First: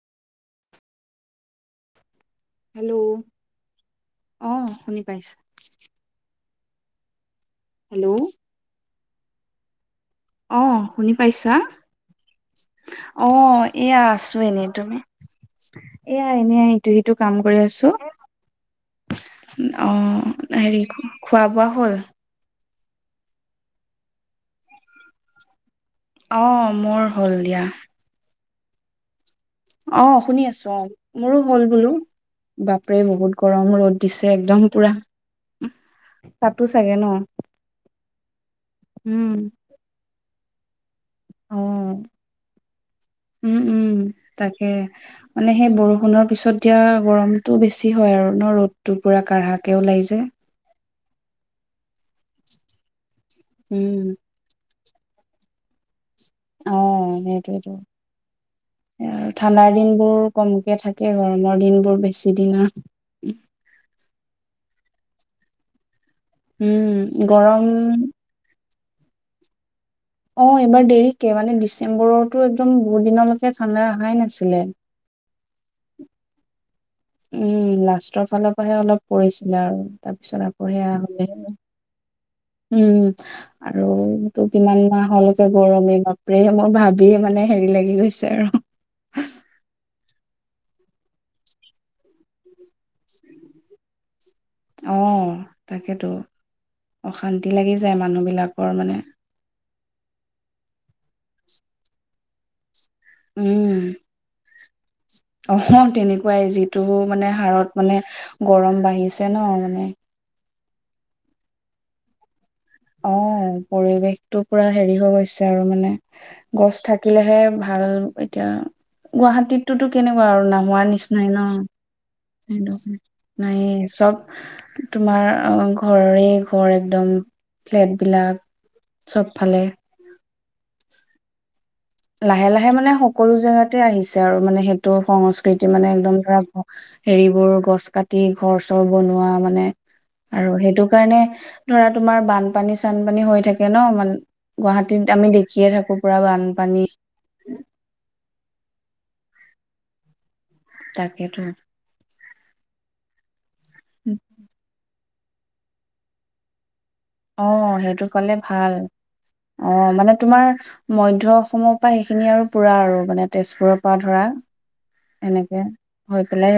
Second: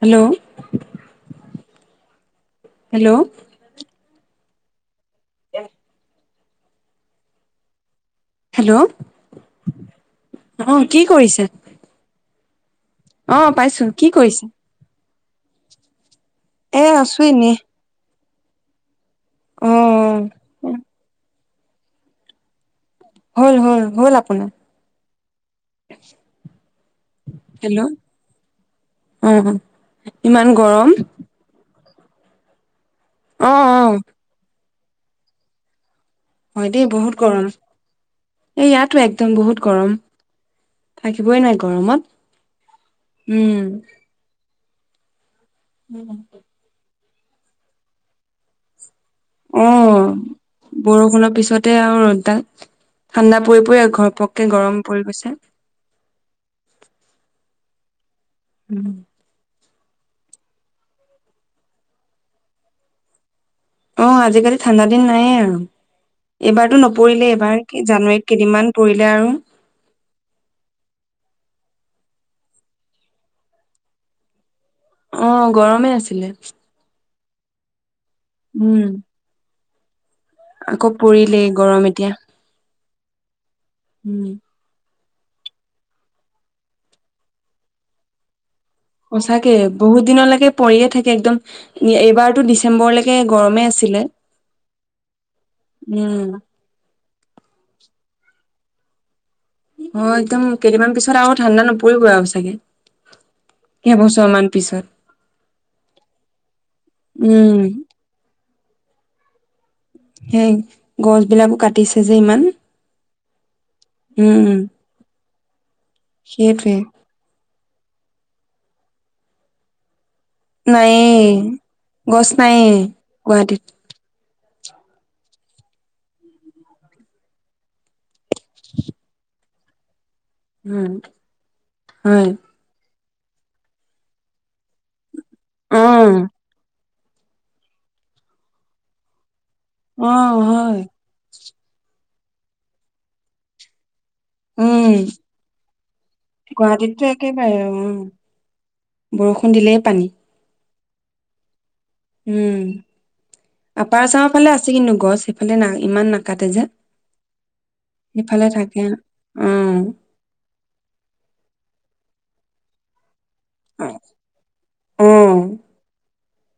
Hello. Hello. অ, শুনিছো। পাইছোঁ। হেল্ল' অ', কি শুনি কৰিছে পাইছা? অ', পাইছো এয়া কি আছোঁ কৰিছে এনেই, তুমি? এয়া এনে এ ইটো সিটো আছো কাম এনে কৰি আছো। অ অ', হেৰি খোৱা বোৱা হ'ল। হ'ল, হ'ল, হ'ল আপোনাৰ? অহ', মোৰ হ'ল দিয়া। হেল্ল' অ অ অ', শুনি ইমান আছো গৰম অ', মোৰো হ'ল বোলো। বাপ সেই বহুত অ গৰম অ ৰ'দ দিছে একদম। পুৰা। তাতো হয় দেই চাগে ন বহুত গৰম এই ইয়াতো উম একদম বহুত গৰম। থাকিবই নোৱাৰি গৰমত অ', উম, উম, তাকে। মানে সেই বৰষুণৰ পিছত দিয়া গৰমতটো বেছি হয় আৰু ন' ৰ'দ। তোৰ পুৰা অ কাঢ়াকে ওলাই যায়। বৰষুণৰ পিছতে আৰু ৰ'দডাল ঠাণ্ডা পৰি পৰি উম ঘপককে গৰম পৰি গৈছে। অ', সেইটোয়ে তো। এ, আৰু ঠাণ্ডাৰ দিন। বোৰ কমকে থাকে গৰমৰ দিন বোৰ বেছি দিনৰ উম। অ', আজিকালি ঠাণ্ডা দিন নাইয়ে আৰু। এইবাৰতো উম নপৰিলে এবাৰ গৰম কি জানুৱাৰীত কেইদিনমান। পৰিলে আৰু অ', এইবাৰ দেৰিকে মানে ডিচেম্বৰতো একদম বহুত দিনলৈকে ঠাণ্ডা আহাই নাছিলে। অ', গৰমে আছিলে। উম, লাষ্ট। তলফালৰ পৰাহে উম, অলপ পৰিছিল। দ আকৌ পৰিলেই গৰম এতিয়া। উম। আৰু উম। দুদিমান মাহলে যে গৰমে বাপৰে মোৰ ভাবিয়ে মানে হেৰি লাগি গৈছে আৰু। সচাকে বহু দিনলৈকে পৰিয়ে থাকে একদম এইবাৰতো দিছ অ', তাকেতো উম, অশান্তি লাগি যায় মানুহ বি বিলাকৰ মানে অ', একদম কেইদিনমান পিছত আৰু ঠাণ্ডা নপৰিব আৰু চাগে। উম। কেইবছৰমান পিছত অহ, তেনেকুৱাই যিটো মানে উম, হাৰত মানে গৰম বাঢ়ি ছে ন মানে সেই গছ বিলাকো কাটিছে যে, ইমান পৰিৱেশটোৰ উম। পৰা হেৰি হৈ গৈছ তাৰো মানে সেইটোৱে, গছ থাকিলেহে ভাল এতিয়া গুৱাহাটীতটোত কেনেকুৱা আৰু নহোৱা নিচিনাই নায়েই। গছ নায়েই ন? গুৱাহাটীত, নাইয়ে চব তোমাৰ অ', ঘৰে ঘৰ একদম ফ্লেট বিলাক চ'ব ফালে হ'ম লাহে, লাহে মানে‌ সক সকলো জেগাতে আহিছে আৰু মানে সেই তোৰ সংস্কৃতি মানে একদম অ'। ধৰা হেৰিবোৰ গছ কাটি ঘৰ চৰ বনোৱা মানে অ', আৰু হয়, সেইটো কাৰণে ধৰা তোমাৰ বানপানী চানপানী হৈ থাকে ন? মান উম, গুৱাহাটীত আমি দেখিয়ে থাকোঁ পুৰা বানপানী। [unintelligible] উম। বৰষুণ দিলেই পানী তাকেটো উম। আপাৰ আচামৰ ফালে আছে কিনো গছ সিফালে না ইমান নাকাটে যে অ', সেইটোফালে সেইফালে ভাল থাকে অ', মানে তোমাৰ মধ্য অসমৰ পৰা সেইখিনি আৰু পুৰা আৰু মানে তেজপুৰৰ পৰা ধৰা অ এনেকে হৈ পেলাই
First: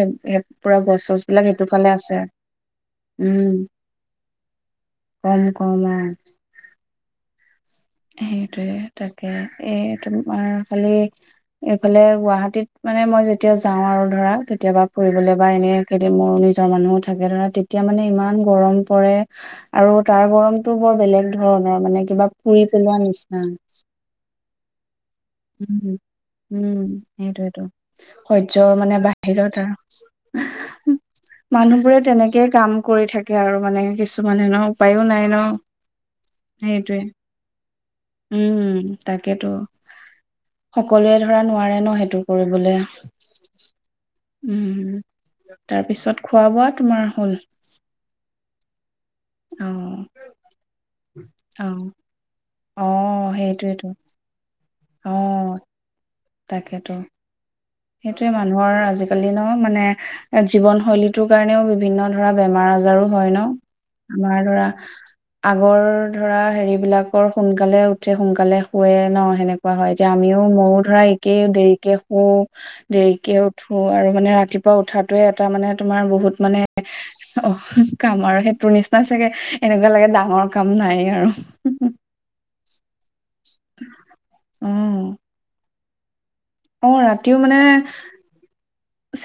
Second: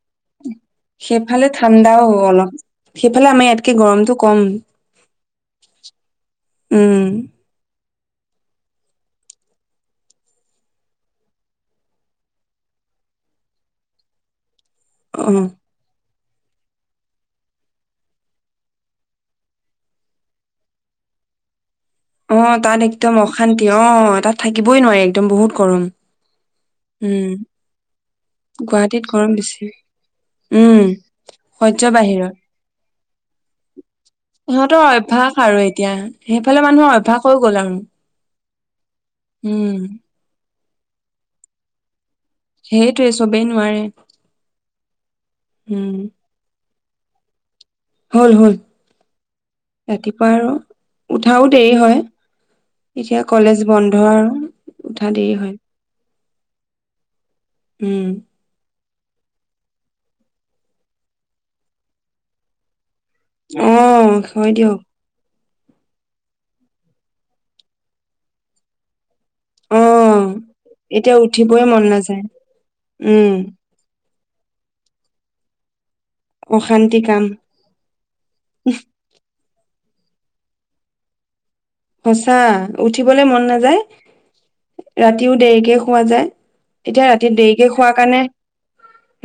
পুৰা গছ চছবিলাক সেইফালে সেইটোফালে ঠাণ্ডাও আছে, অলপ সেইফালে আমাৰ উম। ইয়াতকে গৰমটো কম কম কম অ'। উম সেইটোৱে তাকে এই তোমাৰ খালি এইফালে গুৱাহাটীত মানে মই যেতিয়া যাওঁ আৰু ধৰা কেতিয়াবা অ ফুৰিবলৈ বা এনে মোৰ নিজৰ মানুহো থাকে ধৰা তেতিয়া মানে ইমান গৰম পৰে আৰু তাৰ গৰমটো বৰ বেলেগ ধৰণৰ মানে। কিবা অ', পুৰি তাত পেলোৱা একদম নিচিনা অশান্তি অ', তাত থাকিবই নোৱাৰি। একদম বহুত উম, গৰম উম, সেইটোৱেটো মানে গুৱাহাটীত গৰম বাহিৰত বেছি আৰু উম সহ্য মানুহবোৰে বাহিৰত তেনেকে কাম কৰি থাকে আৰু মানে কিছুমানে ন' সিহঁতৰ উপায়ো নাই ন' সেইটোৱে। আকৌ গল [inaudible] উম তাকেতো উম সকলোৱে ধৰা নোৱাৰে ন' সেইটো। কৰিবলে সেইটোৱে চবেই নোৱাৰে উম উম তাৰপিছত খোৱা বোৱাত তোমাৰ হ'ল। হ'ল হ'ল অ ৰাতিপুৱা আৰু উঠাও অ দেৰি হয়। অ এতিয়া কলেজ সেইটোৱেতো বন্ধ আৰু। অ উঠা দেৰি হয় তাকেতো। উম সেইটোৱে মানুহৰ আজি দিনৰ মানে এ জীৱনশৈলীটোৰ কাৰণেও বিভিন্ন ধৰা বেমাৰ আজাৰ বজাৰো হয় অ ন' আমাৰ হয় ধৰা দিয়ক আগৰ ধৰা হেৰি বিলাকৰ সোনকালে উঠে সোনকালে শুৱে ন'। সেনেকুৱা অ হয় যে আমিও ময়ো ধৰা এতিয়া একেই উঠিবই মন দেৰিকে শু। নাযায় উম দেৰিকে উঠো আৰু মানে ৰাতিপুৱা উঠাটোৱে এটা মানে তোমাৰ বহুত মানে অশান্তি কাম অ', কাম আৰু সেইটোৰ নিচিনা চাগে এনেকুৱা লাগে ডাঙৰ কাম নাই আৰু সচা উঠিবলৈ মন নাযায়, অ ৰাতিও দেৰিকে পোৱা যায়। অ', এতিয়া ৰাতি ৰাতিও মানে দেৰিকে খোৱাৰ কাৰণে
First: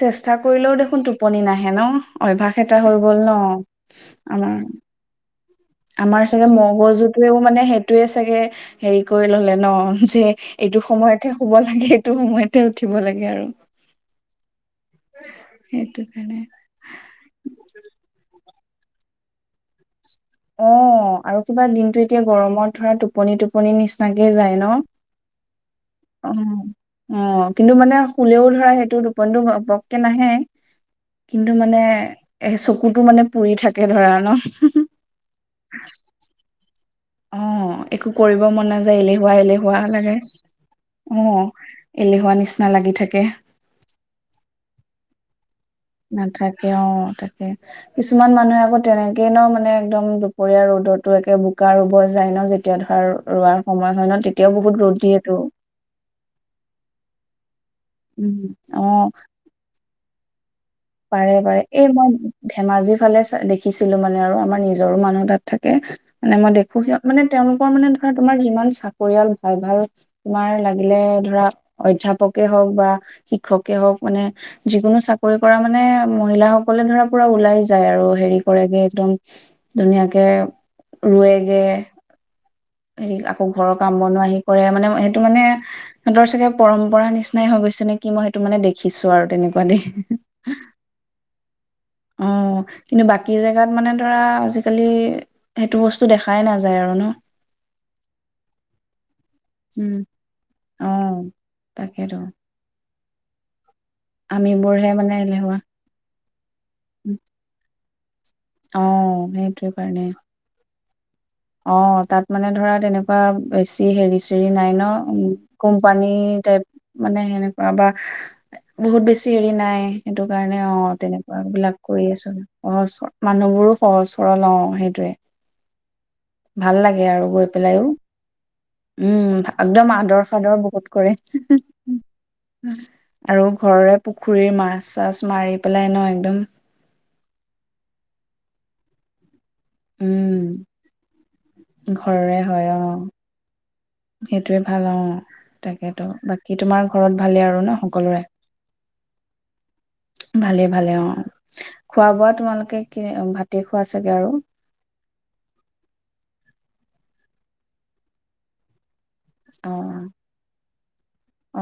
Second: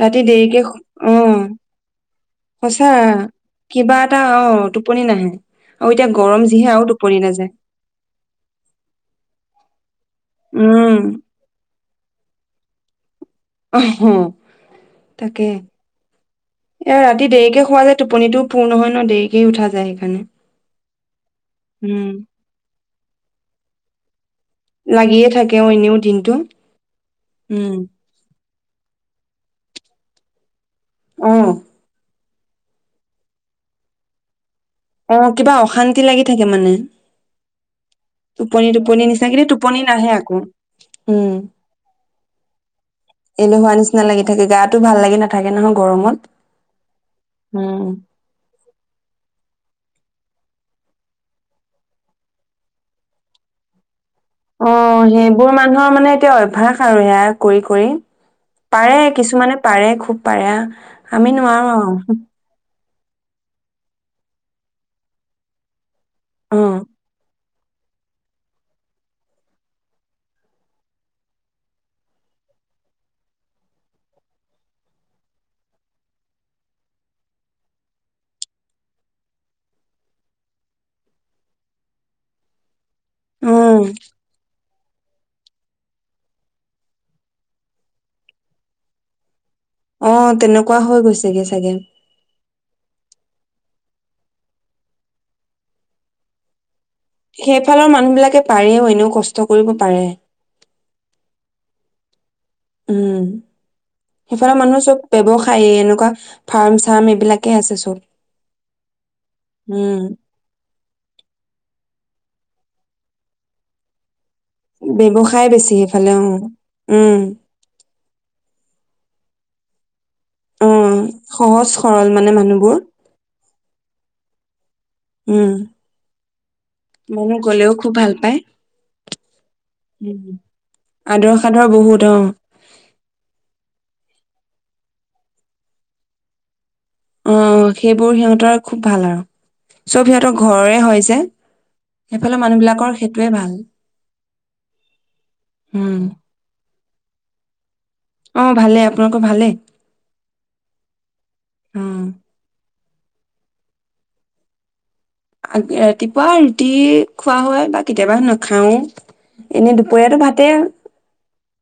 ৰাতি দেৰিকে কৰিলেও দেখোন অ টোপনি নাহে ন অভ্যাস এটা সঁচা হৈ গল ন' কিবা এটা অ আমাৰ। টোপনি নাহে আৰু এতিয়া আমাৰ চাগে গৰম যিহে আৰু টোপনি মগজুটোৱেও নাযায়। মানে সেইটোয়ে চাগে হেৰি কৰি ললে ন যে এইটো উম সময়তহে শুব ল সেইটো সময়তে উঠিব লাগে আৰু অহ, তাকে সেইটো কাৰণে। এ ৰাতি দেৰিকে শুৱা যে টোপনিটো পূৰ্ণ হয় ন', দেৰিকে উঠা যায় সেইকাৰণে। অ আৰু কিবা দিনতটো উম। এতিয়া গৰমত ধৰা টো পনি টোপনি নিচিনাক যায় ন'? লাগিয়ে থাকে অ এনেও দিনটো। অ', কিন্তু উম। মানে শুলেও তাৰ সেইটো টোপনিটো মপককে নাহে। কিন্তু অ', মানে এ, চকুতো মানে পুৰি থাকে ধৰা ন'। অ', কিবা অশান্তি লাগি থাকে মানে। অ একো কৰিব মন টোপনি, নাযায় টোপনি নিচিনা এলেহুৱা কিন্ত এলেহুৱা টোপনি নাহে লাগে আকৌ, অ উম, এলেহুৱা নিচিনা লাগি থাকে এলেহুৱা নিচিনা লাগি থাকে গাতো ভাল লাগি নাথাকে। [unintelligible] নাথাকে অ', তাকে, উম। কিছুমান মানুহে আকৌ তেনেকে ন' মানে একদম দুপৰীয়া ৰ'দতো একে বোকা ৰুব যায় ন', যেতিয়া ধৰা ৰোৱাৰ সময় হয় ন' তেতিয়াও বহুত ৰ'দ অ', দিয়েতো। সেইবোৰ মানুহৰ মানে এতিয়া অভ্যাস আৰু সেয়া কৰি, কৰি। উম। পাৰে কিছুমানে পাৰে খু খুব পাৰে আমি পাৰে-পাৰে নোৱাৰো এই আৰু মই ধেমাজিৰ সেফালে দেখিছিলোঁ মানে আৰু আমাৰ নিজৰো মানুহ তাত থাকে মানে দেখোঁ অ', সিহঁত মানে তেওঁলোকৰ মানে ধৰা তোমাৰ যিমান চাকৰিয়াল ভাল-ভাল তোমাৰ লাগিলে ধৰা অধ্যাপকে হওক বা শিক্ষকে হওক মানে যিকোনো চাকৰি পৰা মানে মহিলাাসকলে ধৰা পুৰা ওলাই যায় আৰু হেৰি কৰেগে একদম ধুনীয়াকে ৰুৱেগে। হেৰি, আকৌ ঘৰৰ অ', কাম বনোৱা আহি কৰে মানে সেইটো মানে সিহঁতৰ চাগে পৰম্পৰা নিচিনাই হৈ গৈছে নেকি, মই সেইটো মানে দেখিছোঁ আৰু তেনেকুৱা দেই অ', তেনেকুৱা হৈ গৈছেগে চাগে। অ', কিন্তু বাকী জেগাত মানে ধৰা আজিকালি সেইটো বস্তু দেখাই নাযায় আৰু ন? সেইফালৰ মানুহবিলাকে পাৰেও এনেও কষ্ট কৰিব পাৰে। তাকেটোন। উম। সেইফালে মানুহ আমিবোৰহে চব মানে এলেহুৱা। ব্যৱসায়ে এনেকুৱা ফাৰ্ম চাৰ্ম এইবিলাকে আছে চব। অ সেইটো উম কাৰণে অ, তাত মানে ধৰা তেনেকুৱা বেছি হেৰি [unintelligible] মাইনাও ব্যৱসায় বেছি কোম্পানী সেইফালে অ তাত মানে উম সেনেকোৱা এটা বহুত বেছি হেৰি নাই সেইটো কাৰণে অ তেনেকুৱা সহজ বিলাক কৰি সৰল আছো মানে মানুহবোৰ [inaudible] মানুহবোৰো সহজ সৰল অ সেইটোৱে উম ভাল লাগে আৰু মানুহ গৈ গলেও পেলাইও খুব ভাল পায় উম একদম উম আদৰ সাদৰ বহুত কৰে আদৰ সাদৰ বহুত অ আৰু ঘৰৰে, পুখুৰীৰ মাছ চাছ মাৰি পেলাই ন একদম অ' সেইবোৰ সিহঁতৰ খুব ভাল আৰু চব সিহঁতৰ উম ঘৰৰে [unintelligible] সেইফালে ঘৰৰে হয় অ মানুহবিলাকৰ সেইটোৱে ভাল সেইটোৱে ভাল অ উম তাকেতো বাকী, তোমাৰ ঘৰত ভালে আৰু ন, সকলৰে অ ভালে আপোনালোকৰ ভালেই ভালে ভালে অ উম খোৱা বোৱা তোমালোকে, ভাতে খোৱা চাগে আৰু ৰাতিপুৱা ৰুটি খোৱা হয় বা কেতিয়াবা নাখাও! এনে অ দুপৰীয়াতো ভাতে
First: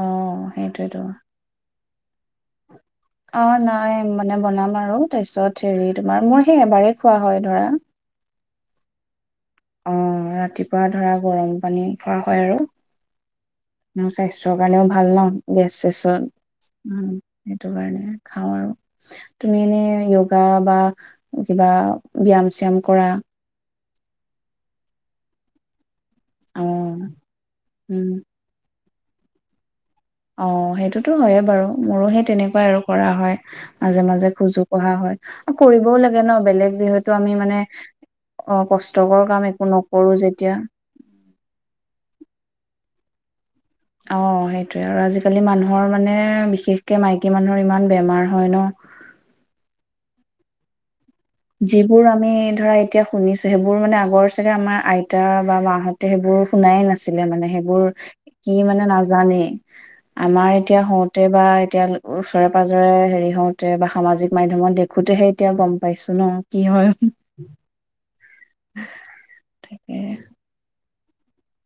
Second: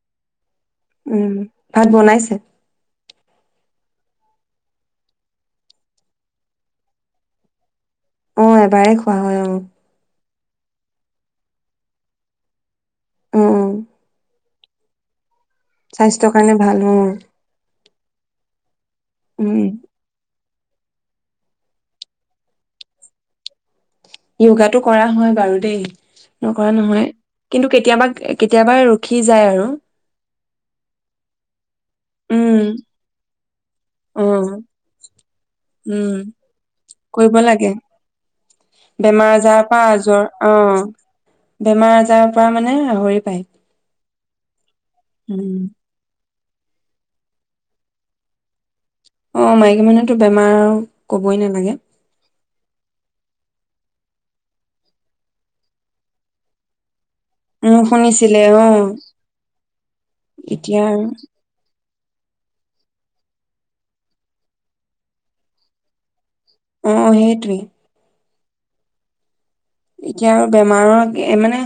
অ সেইটোয়েতো ভাত বনাইছে, অ নাই মানে বনাম আৰু তাৰপিছত হেৰি তোমাৰ মোৰ সেই এবাৰেই খোৱা হয় ধৰা, অ এবাৰে খোৱা হয় অ' অ ৰাতিপুৱা ধৰা গৰম পানী ভৰা হয় আৰু অ' স্বাস্থ্যৰ কাৰণেও ভাল ন, গেছ স্বাস্থ্যৰ কাৰণে ভাল অ [unintelligible] সেইটো কাৰণে খাওঁ আৰু উম তুমি এনে, বা বা কিবা ব্যয়াম শ্যাম কৰা য়োগাটো কৰা হয় বাৰু দেই, অ নকৰা নহয় কিন্তু কেতিয়াবা উম কেতিয়াবা, [unintelligible] যায় আৰু অ' সেইটোতো হয়ে বাৰু মোৰো সেই উম তেনেকুৱাই আৰু কৰা হয় মাজে অ মাজে খোজো কঢ়া হয় আৰু কৰিবও উম লাগে ন বেলেগ যিহেতু কৰিব আমি মানে লাগে অ কষ্টকৰ বেমাৰ কাম আজাৰৰ একো পৰা নকৰো আজৰ অ যেতিয়া, বেমাৰ আজাৰৰ পৰা মানে আহৰি পায়। অ' সেই আৰু আজিকালি উম মানুহৰ মানে, বিশেষকে মাইকী মানুহৰ ইমান বেমাৰ হয় ন! অ' মাইকী মানুহৰতো বেমাৰ, কবই নালাগে যিবোৰ আমি, ধৰা এতিয়া শুনিছো সেইবোৰ মানে আগৰ চাগে আমাৰ আইতা বা মাহঁতে সেইবোৰ শুনাই না, আছিলে মানে উম হেইবোৰ শুনিছিলে কি মানে অ নাজানেই আমাৰ এতিয়া হওঁতে বা এতিয়া, ওচৰে পাজৰে হেৰি হওতে বা সামাজিক মাধ্যমত দেখোতেহে এতিয়া গম পাইছো। [unintelligible] কি হয়? অ সেইটোৱে [unintelligible] এতিয়া আৰু বেমাৰত এ মানে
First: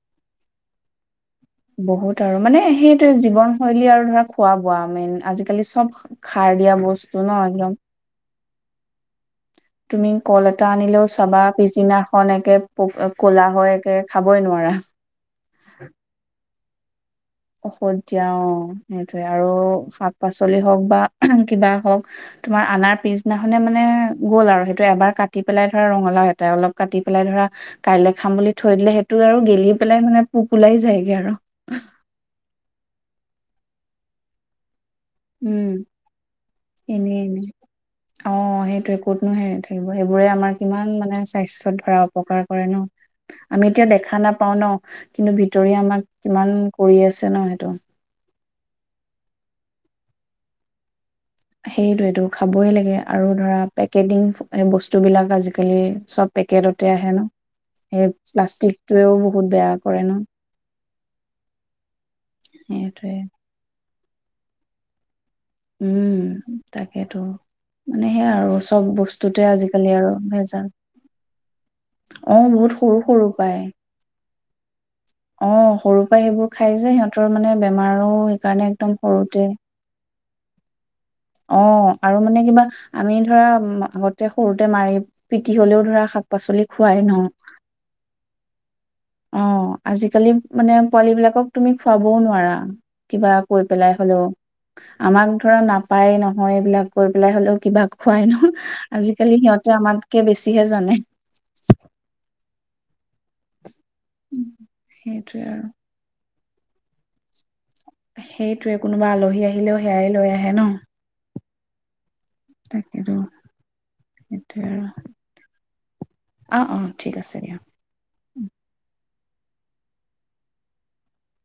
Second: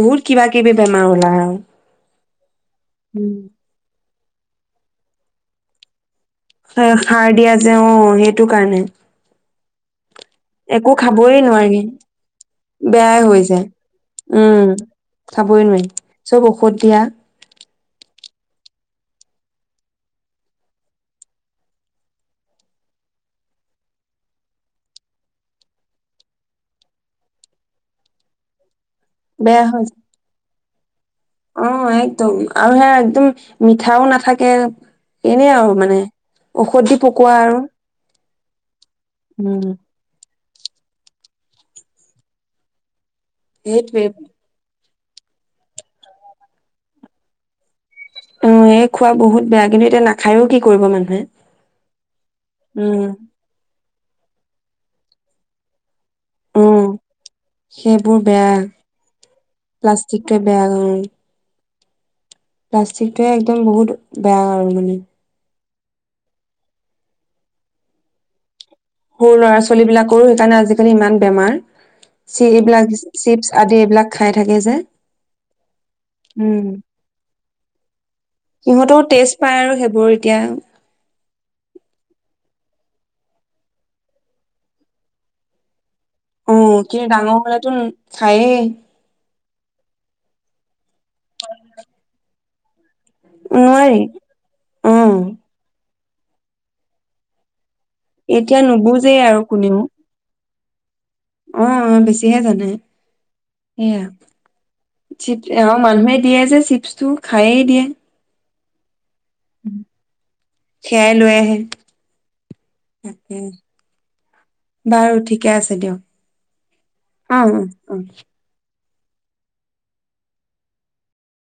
বহুত কিবা-কিবি বেমাৰ ওলাই আৰু বহুত, তাৰ মানে, সেইটোৱে উম জীৱনশৈলী আৰু ধৰা। খোৱা-বোৱা মেইন, আজিকালি চব খাৰ দিয়া সাৰ বস্তু ন দিয়া একদম যে অ [unintelligible] [unintelligible] কাৰণে তুমি কল এটা একো আনিলেও চাবা খাবই নোৱাৰি পিছদিনাখন একে বেয়াই হৈ কলা যায় হয় একে খাবই উম নোৱাৰা, ঔষদ দিয়া ঔষধ দিয়া অ, সেইটয়ে আৰু শাক, পাচলিয়ে হওক বা কিবা হওক তোমাৰ আনাৰ পিছদিনাখনে মানে গ'ল আৰু সেইটো এবাৰ কাটি পেলাই ধৰা ৰঙালাও এটা অলপ কাটি পেলাই ধৰা কাইলৈ খাম বুলি থৈ দিলে সেই সেইটো আৰু বেয়া গেলি হৈ পেলাই যায় মানে পোক ওলাই [unintelligible] আৰু অ [unintelligible] একদম আৰু [inaudible] একদম মিঠাও নাথাকে এনেই উম, আৰু মানে ঔষধ দি এনে, পকোৱা এনে আৰু অ', সেইটোৱে ক'তনো হেৰি উম থাকিব সেইবোৰে আমাৰ কিমান মানে স্বাস্থ্যত ধৰা অপকাৰ কৰে ন? আমি এতিয়া সেইটোৱে দেখা নাপাওঁ ন? কিন্তু ভিতৰি আমাক কিমান কৰি আছে ন সেইটো? অ', এই খোৱা বহুত বেয়া, কিন্তু এতিয়া নাখায়ও কি কৰিব মানুহে। সেইটোৱেটো খাবই লাগে উম আৰু ধৰা পেকেটিং বস্তুবিলাক আজিকালি চব উম পেকেটতে আহে ন? সেই সেইবোৰ বেয়া প্লাষ্টিকটোৱেও বহুত বেয়া কৰে ন? প্লাষ্টিকটোৱে বেয়া কাৰণ সেইটোৱে প্লাষ্টিকটোৱে একদম বহুত বেয়া আৰু মানে উম, তাকেতো মানে সেয়া আৰু চব সৰু বস্তুতে ল'ৰা ছোৱালী আজিকালি আৰু বিলাকৰো সেইকাৰণে ভেজাল, আজিকালি ইমান বেমাৰ চি অ', বহুত এইবিলাক সৰু, সৰু চিপছ পাই। আদি এইবিলাক খাই থাকে যে অ', সৰু পাই সেইবোৰ উম খাই যে, সিহঁতৰ মানে বেমাৰো সেইকাৰণে একদম সিহঁতেও টেষ্ট সৰুতেই পায় আৰু সেইবোৰ এতিয়া অ', আৰু মানে কিবা আমি ধৰা আগতে সৰুতে মাৰি পিটি হ'লেও ধৰা শাক পাচলি অহ' খোৱাই কিন্তু ন ডাঙৰ হলেতো খায়েই। অ', আজিকালি মানে পোৱালী বিলাকক তুমি খোৱাবোও নোৱাৰা। কিবা কৈ পেলাই নোৱাৰি হ'লেও, অ আমাক ধৰা না পাই নহয়, এইবিলাক কৰি পেলাই হ'লেও কিবা খুৱাই নো এতিয়া নুবুজেই আজিকালি সিহঁতে আমাতকে বেছি হি জানে। অহ, অহ বেছিহে জানে। এইয়া সেইটোৱে আৰু [unintelligible] মানুহেই দিয়ে যে চিপছটো খায়েই দিয়ে। সেইটোৱে কোনো উবা আলহী আহিলেও সেয়াই লৈ আহে ন। [unintelligible] তাকেতো তাকে, সেইটোৱে আৰু বাৰু ঠিকে আছে দিয়ক। অ', অ', ঠিক আছে অ', দিয়া। অ', অ'।